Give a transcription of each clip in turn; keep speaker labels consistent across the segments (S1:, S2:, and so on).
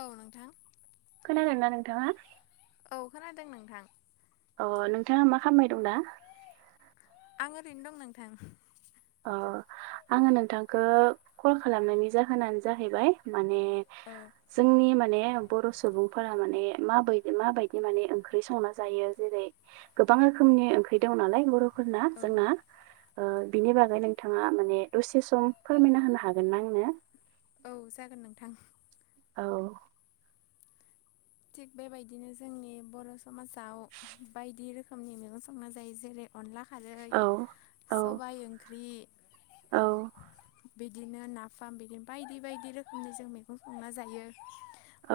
S1: औ नोंथां।
S2: खोनादोंना नोंथाङा?
S1: औ खोनादों नोंथां।
S2: अ नोंथाङा मा खामबाय दं दा?
S1: आं ओरैनो दं नोंथां।
S2: अ आङो नोंथांखो कल खालामनायनि जाहोनानो जाहैबाय माने
S1: औ
S2: जोंनि माने बर सुबुं फोरा माने माबायदि माबायदि माने ओंख्रि संना जायो जेरै गोबां रोखोमनि ओंख्रि दं नालाय बर'फोरना
S1: औ
S2: जोंना बिनि बागै नोंथाङा माने दसे सम फोरमायना होनो हागोन ना आंनो
S1: औ जागोन नोंथां
S2: औ
S1: थिग बेबायदिनो जोंनि बर समाजाव बायदि रोखोमनि मेगं संना जायो जेरै अनला खारै
S2: औ औ
S1: सबाय ओंख्रि
S2: औ
S1: बिदिनो नाफाम बिदिनो बायदि बायदि रोखोमनि जों मैगं संना जायो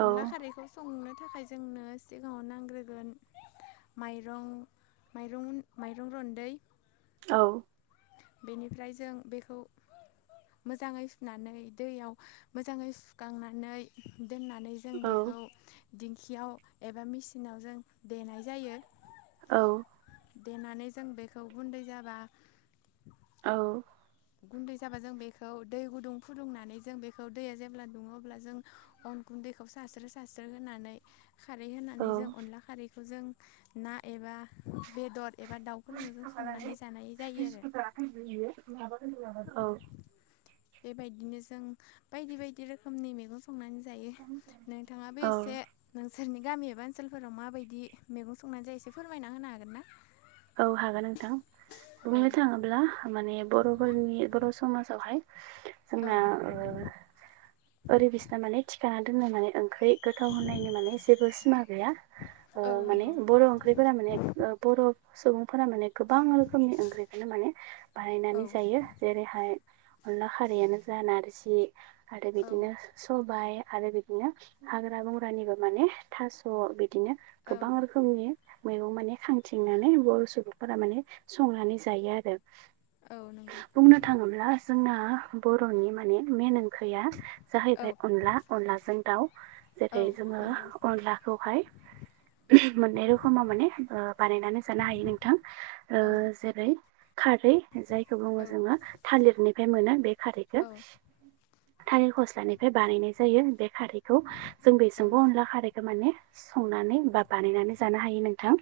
S2: औ
S1: अनला खारैखौ संनो थाखाय जोंनो सिगाङाव नांग्रोगोन माइरं माइरं माइरं रन्दै
S2: औ
S1: बेनिफ्राय जों बेखौ मोजाङै सुनानै दैयाव मोजाङै सुखांनानै दोननानै जों
S2: औ
S1: बेखौ दिंखियाव एबा मेसिनाव जों देनाय जायो
S2: औ
S1: देनानै जों बेखौ गुन्दै जाबा
S2: औ
S1: गुन्दै जाबा जों बेखौ दै गुदुं फुदुंनानै जों बेखौ दैया जेब्ला दुङो अब्ला जों अनखौ गुन्दैखौ सारस्रो सारस्रो होनानै खारै
S2: औ
S1: होनानै जों अनला खारैखौ जों ना एबा बेदर एबा दाउफोरजों जों संनानै जानाय जायो आरो
S2: औ
S1: बेबायदिनो जों बायदि बायदि रोखोमनि मैगं संनानै जायो नोंथाङाबो
S2: औ
S1: एसे नोंसोरनि गामि एबा ओनसोलफोराव माबायदि मेगं संनानै जायो एसे फोरमायना होनो हागोन ना
S2: औ हागोन नोंथां
S1: औ
S2: बुंनो थाङोब्ला माने बर'फोरनि बर' समाजावहाय
S1: औ
S2: जोंना ओ ओरैबिसना माने थिखाना दोनो माने ओंख्रि गोथाव होननायनि माने जेबो सिमा गैया
S1: औ
S2: माने
S1: नंगौ
S2: बर' ओंख्रिफोरा माने बर' सुबुंफोरा माने गोबां रोखोमनि ओंख्रिखौनो माने
S1: औ
S2: बाहानायनानै जायो जेरैहाय अनला खारैयानो जा नारजि आरो
S1: औ
S2: बिदिनो सबाय आरो बिदिनो हाग्रा बंग्रानिबो माने थास' बिदिनो
S1: औ
S2: गोबां रोखोमनि मैगं माने खांथिंनानै बर' सुबुंफोरा माने संनानै जायो आरो।
S1: औ नंगौ
S2: बुंनो थाङोब्ला जोंना बर'नि माने मेइन ओंख्रिया
S1: औ
S2: जाहैबाय अनला अनलाजों दाउ जेरै
S1: औ
S2: जोङो
S1: नंगौ
S2: अनलाखौहाय माननै रोखोमाव माने बानाय जानो हायो नोंथां जेरै खारै जायखौ
S1: औ
S2: बुङो जोङो थालिरनिफ्राय मोनो बे खारैखौ
S1: औ
S2: थालिर खस्लानिफ्राय बानायनाय जायो बे खारैखौ जों
S1: औ
S2: बेजोंबो
S1: नंगौ
S2: अनला खारैखौ माने संनानै बा बानायनानै जानो हायो नोंथां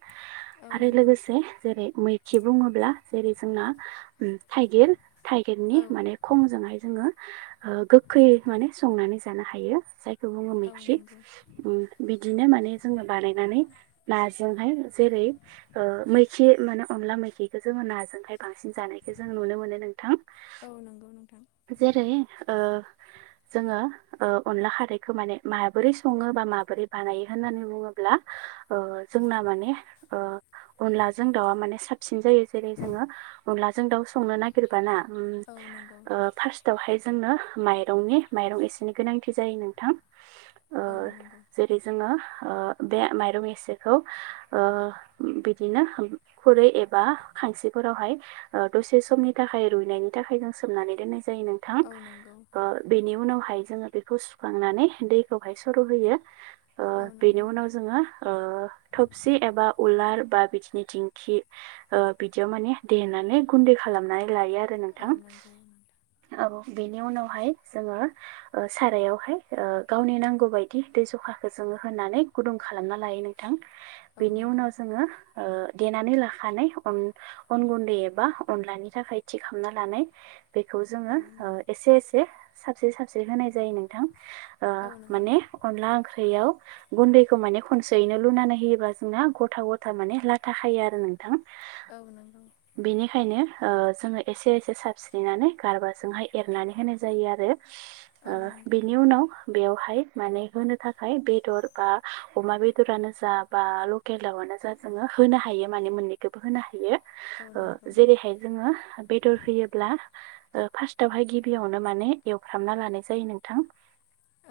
S1: औ
S2: आरो
S1: नंगौ
S2: लोगोसे जेरै मै बुङोब्ला जेरै जोंना थाइगिर
S1: औ
S2: थाइगिरनि माने खंजोंहाय जोङो ओ गोग्खै माने संनानै जानो हायो। जाय खौ बुङो
S1: औ
S2: मिख्रि
S1: नंगौ
S2: बिदिनो माने जोङो बानायनानै नाजोंहाय जेरै ओ मैखि माने अनला मैखिखो जोङो नाजोंहाय बांसिन जानायखौ जों नुनो मोनो नोंथां।
S1: औ नंगौ नोंथां।
S2: जेरै ओ जोङो ओ अनला खारैखो माने माहाबोरै सङो बा माबोरै बानायो होननानै बुङोब्ला ओ जोंना माने ओ अनलाजों दाउआ माने साबसिन जायो जेरै जोङो अनलाजों दाउ संनो नायगिरबा ना उम
S1: औ नंगौ
S2: ओ फार्स्टावहाय जोंनो माइरंनि माइरं एसेनि गोनांथि जायो नोंथां। ओ
S1: औ नंगौ
S2: जेरै जोङो ओ बे माइरं एसेखौ ओ उम बिदिनो [unintelligible] खुरै एबा खांसिफोरावहाय ओ दसे समनि थाखाय रुइनायनि थाखाय जों सोमनानै दोननाय जायो नोंथां।
S1: औ नंगौ
S2: ओ बेनि उनाव हाय जोंङो बेखौ सुखांनानै दैखौहाय सर' होयो। ओ
S1: औ
S2: बेनि
S1: नंगौ
S2: उनाव
S1: नोंथां
S2: जोङो ओ थबसि एबा उलार बा बिदिनि दिंखि ओ बिदियाव माने देनानै गुन्दै खालामनानै लायो आ रो नोंथां
S1: औ नंगौ नोंथां
S2: औ बेनि उनावहाय जोङो ओ सारायावहाय ओ गावनि नांगौ बायदि दै जखाखो जों ङो होनानै गुदुं खालाम लायो नोंथां
S1: औ
S2: बेनि
S1: नंगौ
S2: उनाव ज जोङो ओ देनानै लाखानाय अन अन गुन्दै एबा अनलानि थाखाय थि खामना लानाय बेखौ
S1: औ नंगौ
S2: जोङो ओ
S1: औ
S2: एसे एसे साबसे साबसे होनाय जायो नोंथां। ओ
S1: नंगौ
S2: माने अनला ओंख ख्रियाव गुन्दैखौ माने खनसेयैनो लुनानै होयोबा जोंना ग'था ग'था माने लाथा खायो आरो नोंथां।
S1: औ नंगौ
S2: बेनिखायनो ओ जोङो एसे एसे साबस्रिनानै गारबाजोंहाय एरनानै होनाय जायो आरो।
S1: औ
S2: ओ
S1: नंगौ
S2: बिनि
S1: नोंथां
S2: उनाव बेवहाय माने होनो थाखाय बेदर बा अमा बेदरानो जा बा ल केल दाउआनो जा जोङो होनो हायो माने मोन्नैखोबो होनो हायो।
S1: औ
S2: ओ
S1: नंगौ
S2: जेरैहाय जोङो बेदर होयोब्ला ओ फार्स्टावहाय गिबियावनो माने एवफ्रामना लानाय जायो नोंथां।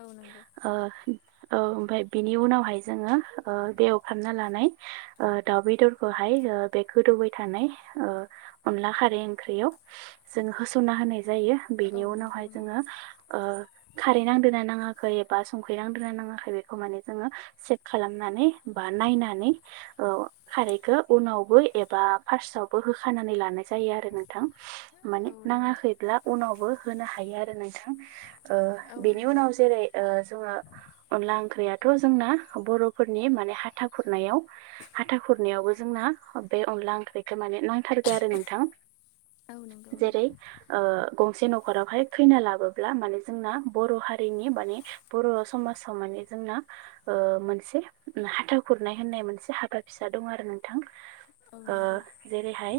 S1: औ नंगौ
S2: ओ औ ओमफाय बिनि उनावहाय जोङो ओ बेवहा [unintelligible] लानाय ओ दाउ बेदरखोहाय ओ बे गोदौबाय थानाय ओ अनला खारै बे ओंख्रियाव जों होसनना होनाय ज जायो
S1: औ
S2: बेनि
S1: नंगौ
S2: उनावहाय जोङो
S1: नोंथां
S2: ओ खारै नांदोंना नाङा नाङाखै एबा संख्रै नांदोंना नाङासै बेखौ माने जोङो सेक खालामनानै बा नायनानै ओ खारैखो उनावबो एबा फार्सावबो होखानानै लानाय जाय यो आरो नोंथां माने
S1: औ नंगौ
S2: नाङाखैब्ला उनावबो होनो हायो आरो नोंथां। ओ
S1: औ
S2: बेनि
S1: नंगौ
S2: उनाव जेरै ओ जोङो अनला ओंख्रिया थ' जोंना बर'फोरनि माने हा था खुरनायाव हाथा खुरनायावबो जोंना ओ बे अनला ओंख्रिखो माने नां थारगोन आरो नोंथां
S1: औ नंगौ
S2: जेरै
S1: नोंथां
S2: ओ गंसे न'खरावहाय खैना लाबोब्ला माने जोंना बर' हारिनि माने बर' समाजाव माने [unintelligible] जोंना ओ मोनसे [unintelligible] खुरनाय होननाय मोनसे हाबा फिसा दं आरो नोंथां
S1: औ
S2: ओ
S1: नंगौ
S2: जेरैहाय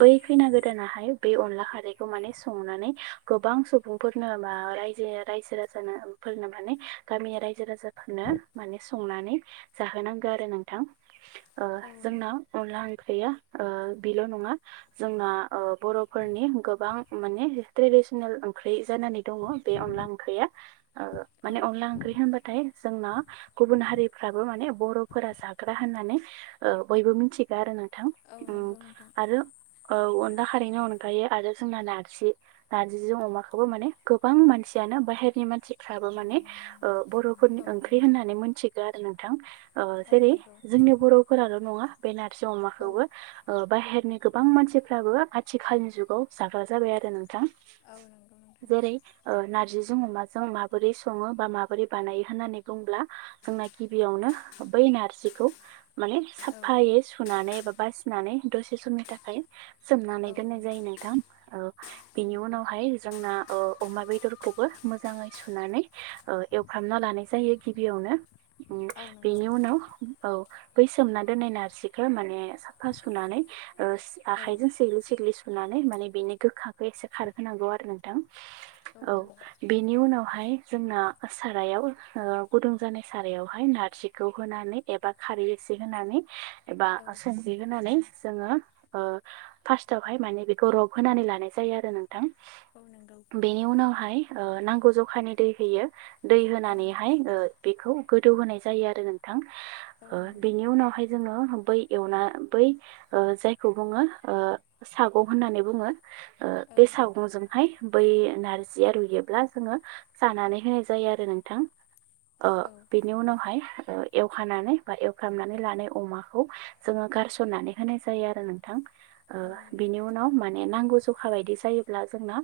S2: बै खैना गोदानाहाय बे अनला खारैखौ माने संनानै गोबां सुबुंफोरनो बा रायजोयो रायजो राजानो फोरनो माने गामिया रायजो राजा फोरनो माने संनानै जाहोनांगो आरो नोंथां ओ
S1: औ
S2: जोंना अनला ओं ख्रैया ओ बेल' नङा जोंना ओ बर'फोरनि गोबां मानेे ट्रेबि डिसनेल ओंख्रि जानानै दङ बे अनला ओंख्रिया। ओ माने अनला ओंख्रि होनबाथाय जोंना गुबुन हारिफ्राबो माने बर' फोर जाग्रा होननानै ओ बयबो मिथिगौ आरो नों
S1: औ नंगौ नोंथां।
S2: औ अनला खारैनो अनगायो आरो जोंना नारजि नारजिजों अमाखौबो माने गोबां मानसियानो बाहेरनि मानसिफ्रो माने बर'फोरनि
S1: औ
S2: ओंख्रि होननानै मोनथिगौ आरो नोंथां ओ
S1: औ
S2: जेरै
S1: नंगौ
S2: जोंनि बर'फोराल' नङा बे नारजि
S1: औ
S2: अमाखौबो ओ बाहेर नि गोबां मानसिफ्राबो आथिखालनि जुगाव जाग्रा जाबाय आरो नों नोंथां
S1: औ नंगौ नोंथां
S2: जेरै ओ नार्जि जों अमाजों माबोरै सङो बा माबोरै बानायो होननानै बुंओब्ला जोंना गिबियावनो बै नारजिखौ माने
S1: औ
S2: साफायै सुनानै बा बासिनानै दसे समनि थाखाय सोमनानै
S1: औ नंगौ औ नंगौ औ नंगौ औ
S2: दोननाय
S1: नंगौ
S2: जायो नोंथां
S1: औ
S2: बेनि उनावहाय जोंना ओ अमा बेदर खौबो मोजाङै सुनानैओ एवफ्रामना लानाय जायो गिबियावनो
S1: औ नंगौ औ
S2: [unintelligible] बेनि उनाव औ बै सोमना दोननाय नारजिखौ माने साफा सुनानै ओ आखाइजों सिेग्लि सिग्लि सुनानै माने बेनो गोखाखौ एसे खारहोनांगौ आरो नोंथां। औ बेनि उनावहाय जोंना सारायाव ओ गुदुं जानाय सारायावहाय नारजि खौ होनानै एबा खारै एसे होनानै एबा संख्रि होनानै जोङो ओ फार्स्टावहाय माने बेखौ रब होनानै लानाय जायो आरो नोंथां।
S1: नंगौ
S2: बेनि उनावहाय ओ नांगौ जखानि दै होयो। दै
S1: औ
S2: होनानैहाय ओ बेखौ गोदौ होनाय जायो आरो। नोंथां
S1: औ
S2: ओ
S1: नंगौ
S2: बेनि उनावहाय जोङो बै एवना बै ओ जायखौ बुङो जों ओ सागं होननानै बुङोओ बे सागंजोंहाय बै नारजिया रुयोब्ला जोङो सानानै होनाय जायो आरो नोंथां। ओ बेनि उनावहाय ओ एवखानानै बा एवफ्रामनानै लानाय अमाखौ जोङो गारसननानै होनाय जायो आरो नोंथां। ओ
S1: औ
S2: बिनि उनाव माने नांगौ ज आ बायदि जायोब्ला जोंनाओ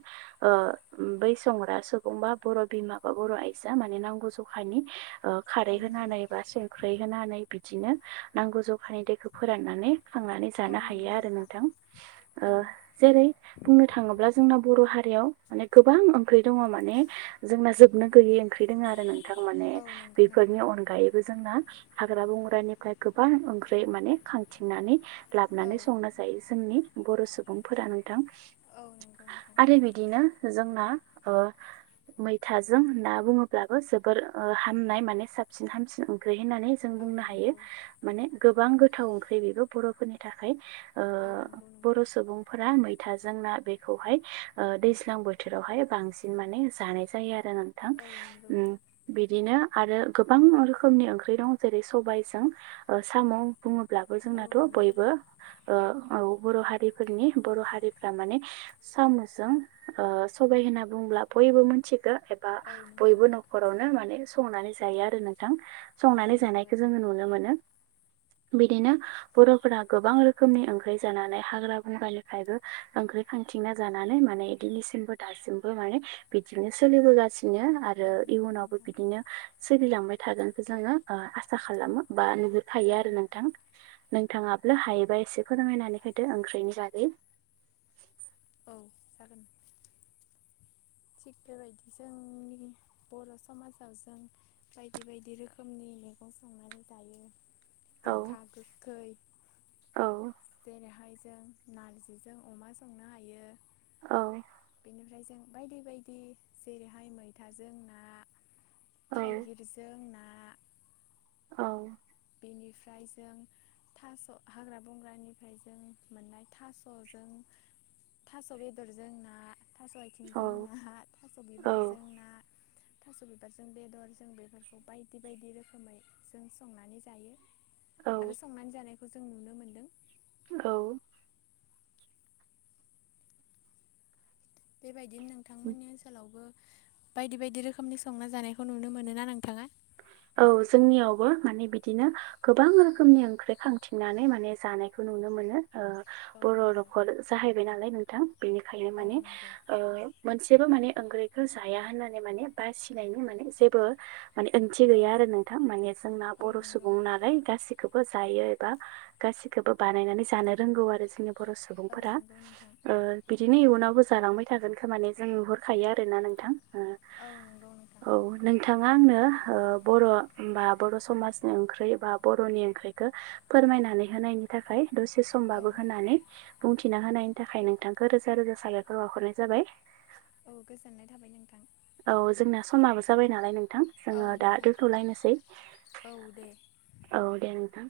S2: बै संग्रा सुबुं बा बर' बिमा बा बर' आइजोआ मने नांगौ जखानि ओ खारै
S1: नंगौ
S2: होनानै ख्रैहोनानै बिदिनो नांगौ जखानि दैखौ फोराननानै खांनानै
S1: औ
S2: जानो हायो
S1: नंगौ
S2: आरो नोंथां ओ
S1: औ
S2: जेरै बुंनो थाङोब्ला जोंना बर' हारि याव माने गोबां ओंख्रि दङ माने जोंना जोबनो गैयिै ओंख्रि दङ आरो नों नोथां माने
S1: औ नंगौ नोंथां
S2: बेफोरनि अनगायै जोंना हाग्रा बंग्रानिफ्राय गोबां ओंख्रि माने खांथिंनानै
S1: औ
S2: लाबोनानै संना जायो जोंनि बर' सुबुंफोरा नोंथां।
S1: औ नंगौ नोंथां
S2: आरो बिदिनो जोंना ओ मैथाजों ना बुङोब्लाबो जोबोरओ हामनाय माने साबसिन हामसिन ओंख्रि होननानै जों
S1: औ
S2: बुंनो हायो
S1: नंगौ
S2: माने गोबां गोथाव ओंख्रि बेबो बर'फोरनि थाखाय। ओ
S1: औ नंगौ
S2: बर
S1: नोंथां
S2: सुबुंफोरा मैथाजों जोंना बेखौहाय ओ दैज्लां बोथोरावहाय बांसिन माने जानाय जायो आरो। नोंथां
S1: औ नंगौ
S2: बिदिनो आरो गोबां रोखोम रोखोमनि ओंख्रि दं जेरै सबायजों साम बुङो ब्लाबो
S1: औ
S2: जोंनाथ
S1: नंगौ
S2: बयबो ओ औ बर हारिफोनि बर हारिफ्रा माने सामुजों ओ सबाय होनना बुंब्ला बयबो मोनथि गौ एबा
S1: औ नंगौ
S2: बयबो नखरावनो माने संनानै जायो आरो नोंथां
S1: औ
S2: संनानै
S1: नंगौ
S2: जानायखौ जोङो नुनो मोनो। बिदिनो बरफोरा गोबां रोखोमनि ओंख्रि जानानै हाग्रा बंग्रानिफ्रायबो ओं ओंखैखांथिंना जानानै माने बिदिनिसिमबो दासिमबो माने बिदिनो सोलिबोगासिनो दिनो आरो
S1: औ नंगौ
S2: इयुनावबो
S1: नोंथां
S2: बिदिनो सोलिलांबाय थागोनखौ जोङो ओ आसा खालामो बा नुहुरखायो
S1: औ
S2: आरो नोंथां नोंथाङाब्ला हायोबाय एसे फोरमायनानै होदो ओंख्रिनि बागै
S1: औ जागोन थिग बेबायदि जोंनि बर समाजाव जों बायदि बायदि रोखोमनि मैगं संनानै जायो
S2: औ
S1: गोखा गोखै
S2: औ
S1: जेरैहाय जों नारजिजों अमा संनो हायो
S2: औ
S1: बेनिफ्राय जों बायदि बायदि जेरैहाय मैथाजों ना
S2: औ
S1: थाइगिरजों ना
S2: औ
S1: बेनिफ्राय जों थास हाग्रा बंग्रानिफ्राय जों मोननाय थासजों थास बेदरजों ना थास आथिंजों
S2: औ
S1: ना थास
S2: औ
S1: बिबारजों ना थास बिबारजों बेदर जों बेफोरखौ बायदि बायदि रोखोमै जों संनानै ज आरो
S2: औ
S1: संनानै जानायखौ जों नुनो मोनदों
S2: औ
S1: बेबायदिनो
S2: औ
S1: नोंथांमोननि ओनसोलावबो बायदि बायदि रोखोमनि संना जानायखौ नुनो मोनो ना नोंथाङा
S2: औ जोंनियावबो माने बिदिनो गोबां रोखोमनि ओंख्रि खांथिंनानै माने जानायखौ नुनो मोनो
S1: औ
S2: बर
S1: नंगौ
S2: नखर जाहैबाय नालाय नोंथां बेनिखायनो
S1: औ
S2: माने
S1: नंगौ
S2: ओ मोनसेबो माने ओंख्रैखौ जाया होननानै माने बासिनायनि माने जेबो माने ओ थि
S1: औ
S2: गैया आरो नोंथां माने जोंना बर
S1: नंगौ
S2: सुबुं नालाय गासि खौबो जायो एबा गासिखौबो बानायनानै जानो रोंगौ आरो जोंनि बर
S1: औ
S2: सुबुंफोरा
S1: नंगौ नोंथां
S2: ओ बिदिनो इयुनावबो जालांबाय थागोन खोमा माने जों नुहुर खायो आरो ना नोंथां
S1: औ नंगौ नोंथां
S2: औ नोंथां आंनो ओ बर बा बर समाजनि ओंख्रि बा बरनि ओंख्रिखौ फोरमायनानै होनायनि थाखाय दसे
S1: औ
S2: समबाबो होननानै बुंथिना होनायनि थाखाय नोंथांखौ रोजा रोजा साबायखर बहरनाय जाबाय
S1: औ गोजोननाय थाबाय नोंथां
S2: औ जोंना समाबो जाबाय नालाय नोंथां
S1: औ
S2: जोङो दा
S1: नोंथां
S2: दोन्थलायनोसै
S1: औ दे
S2: औ दे नोंथां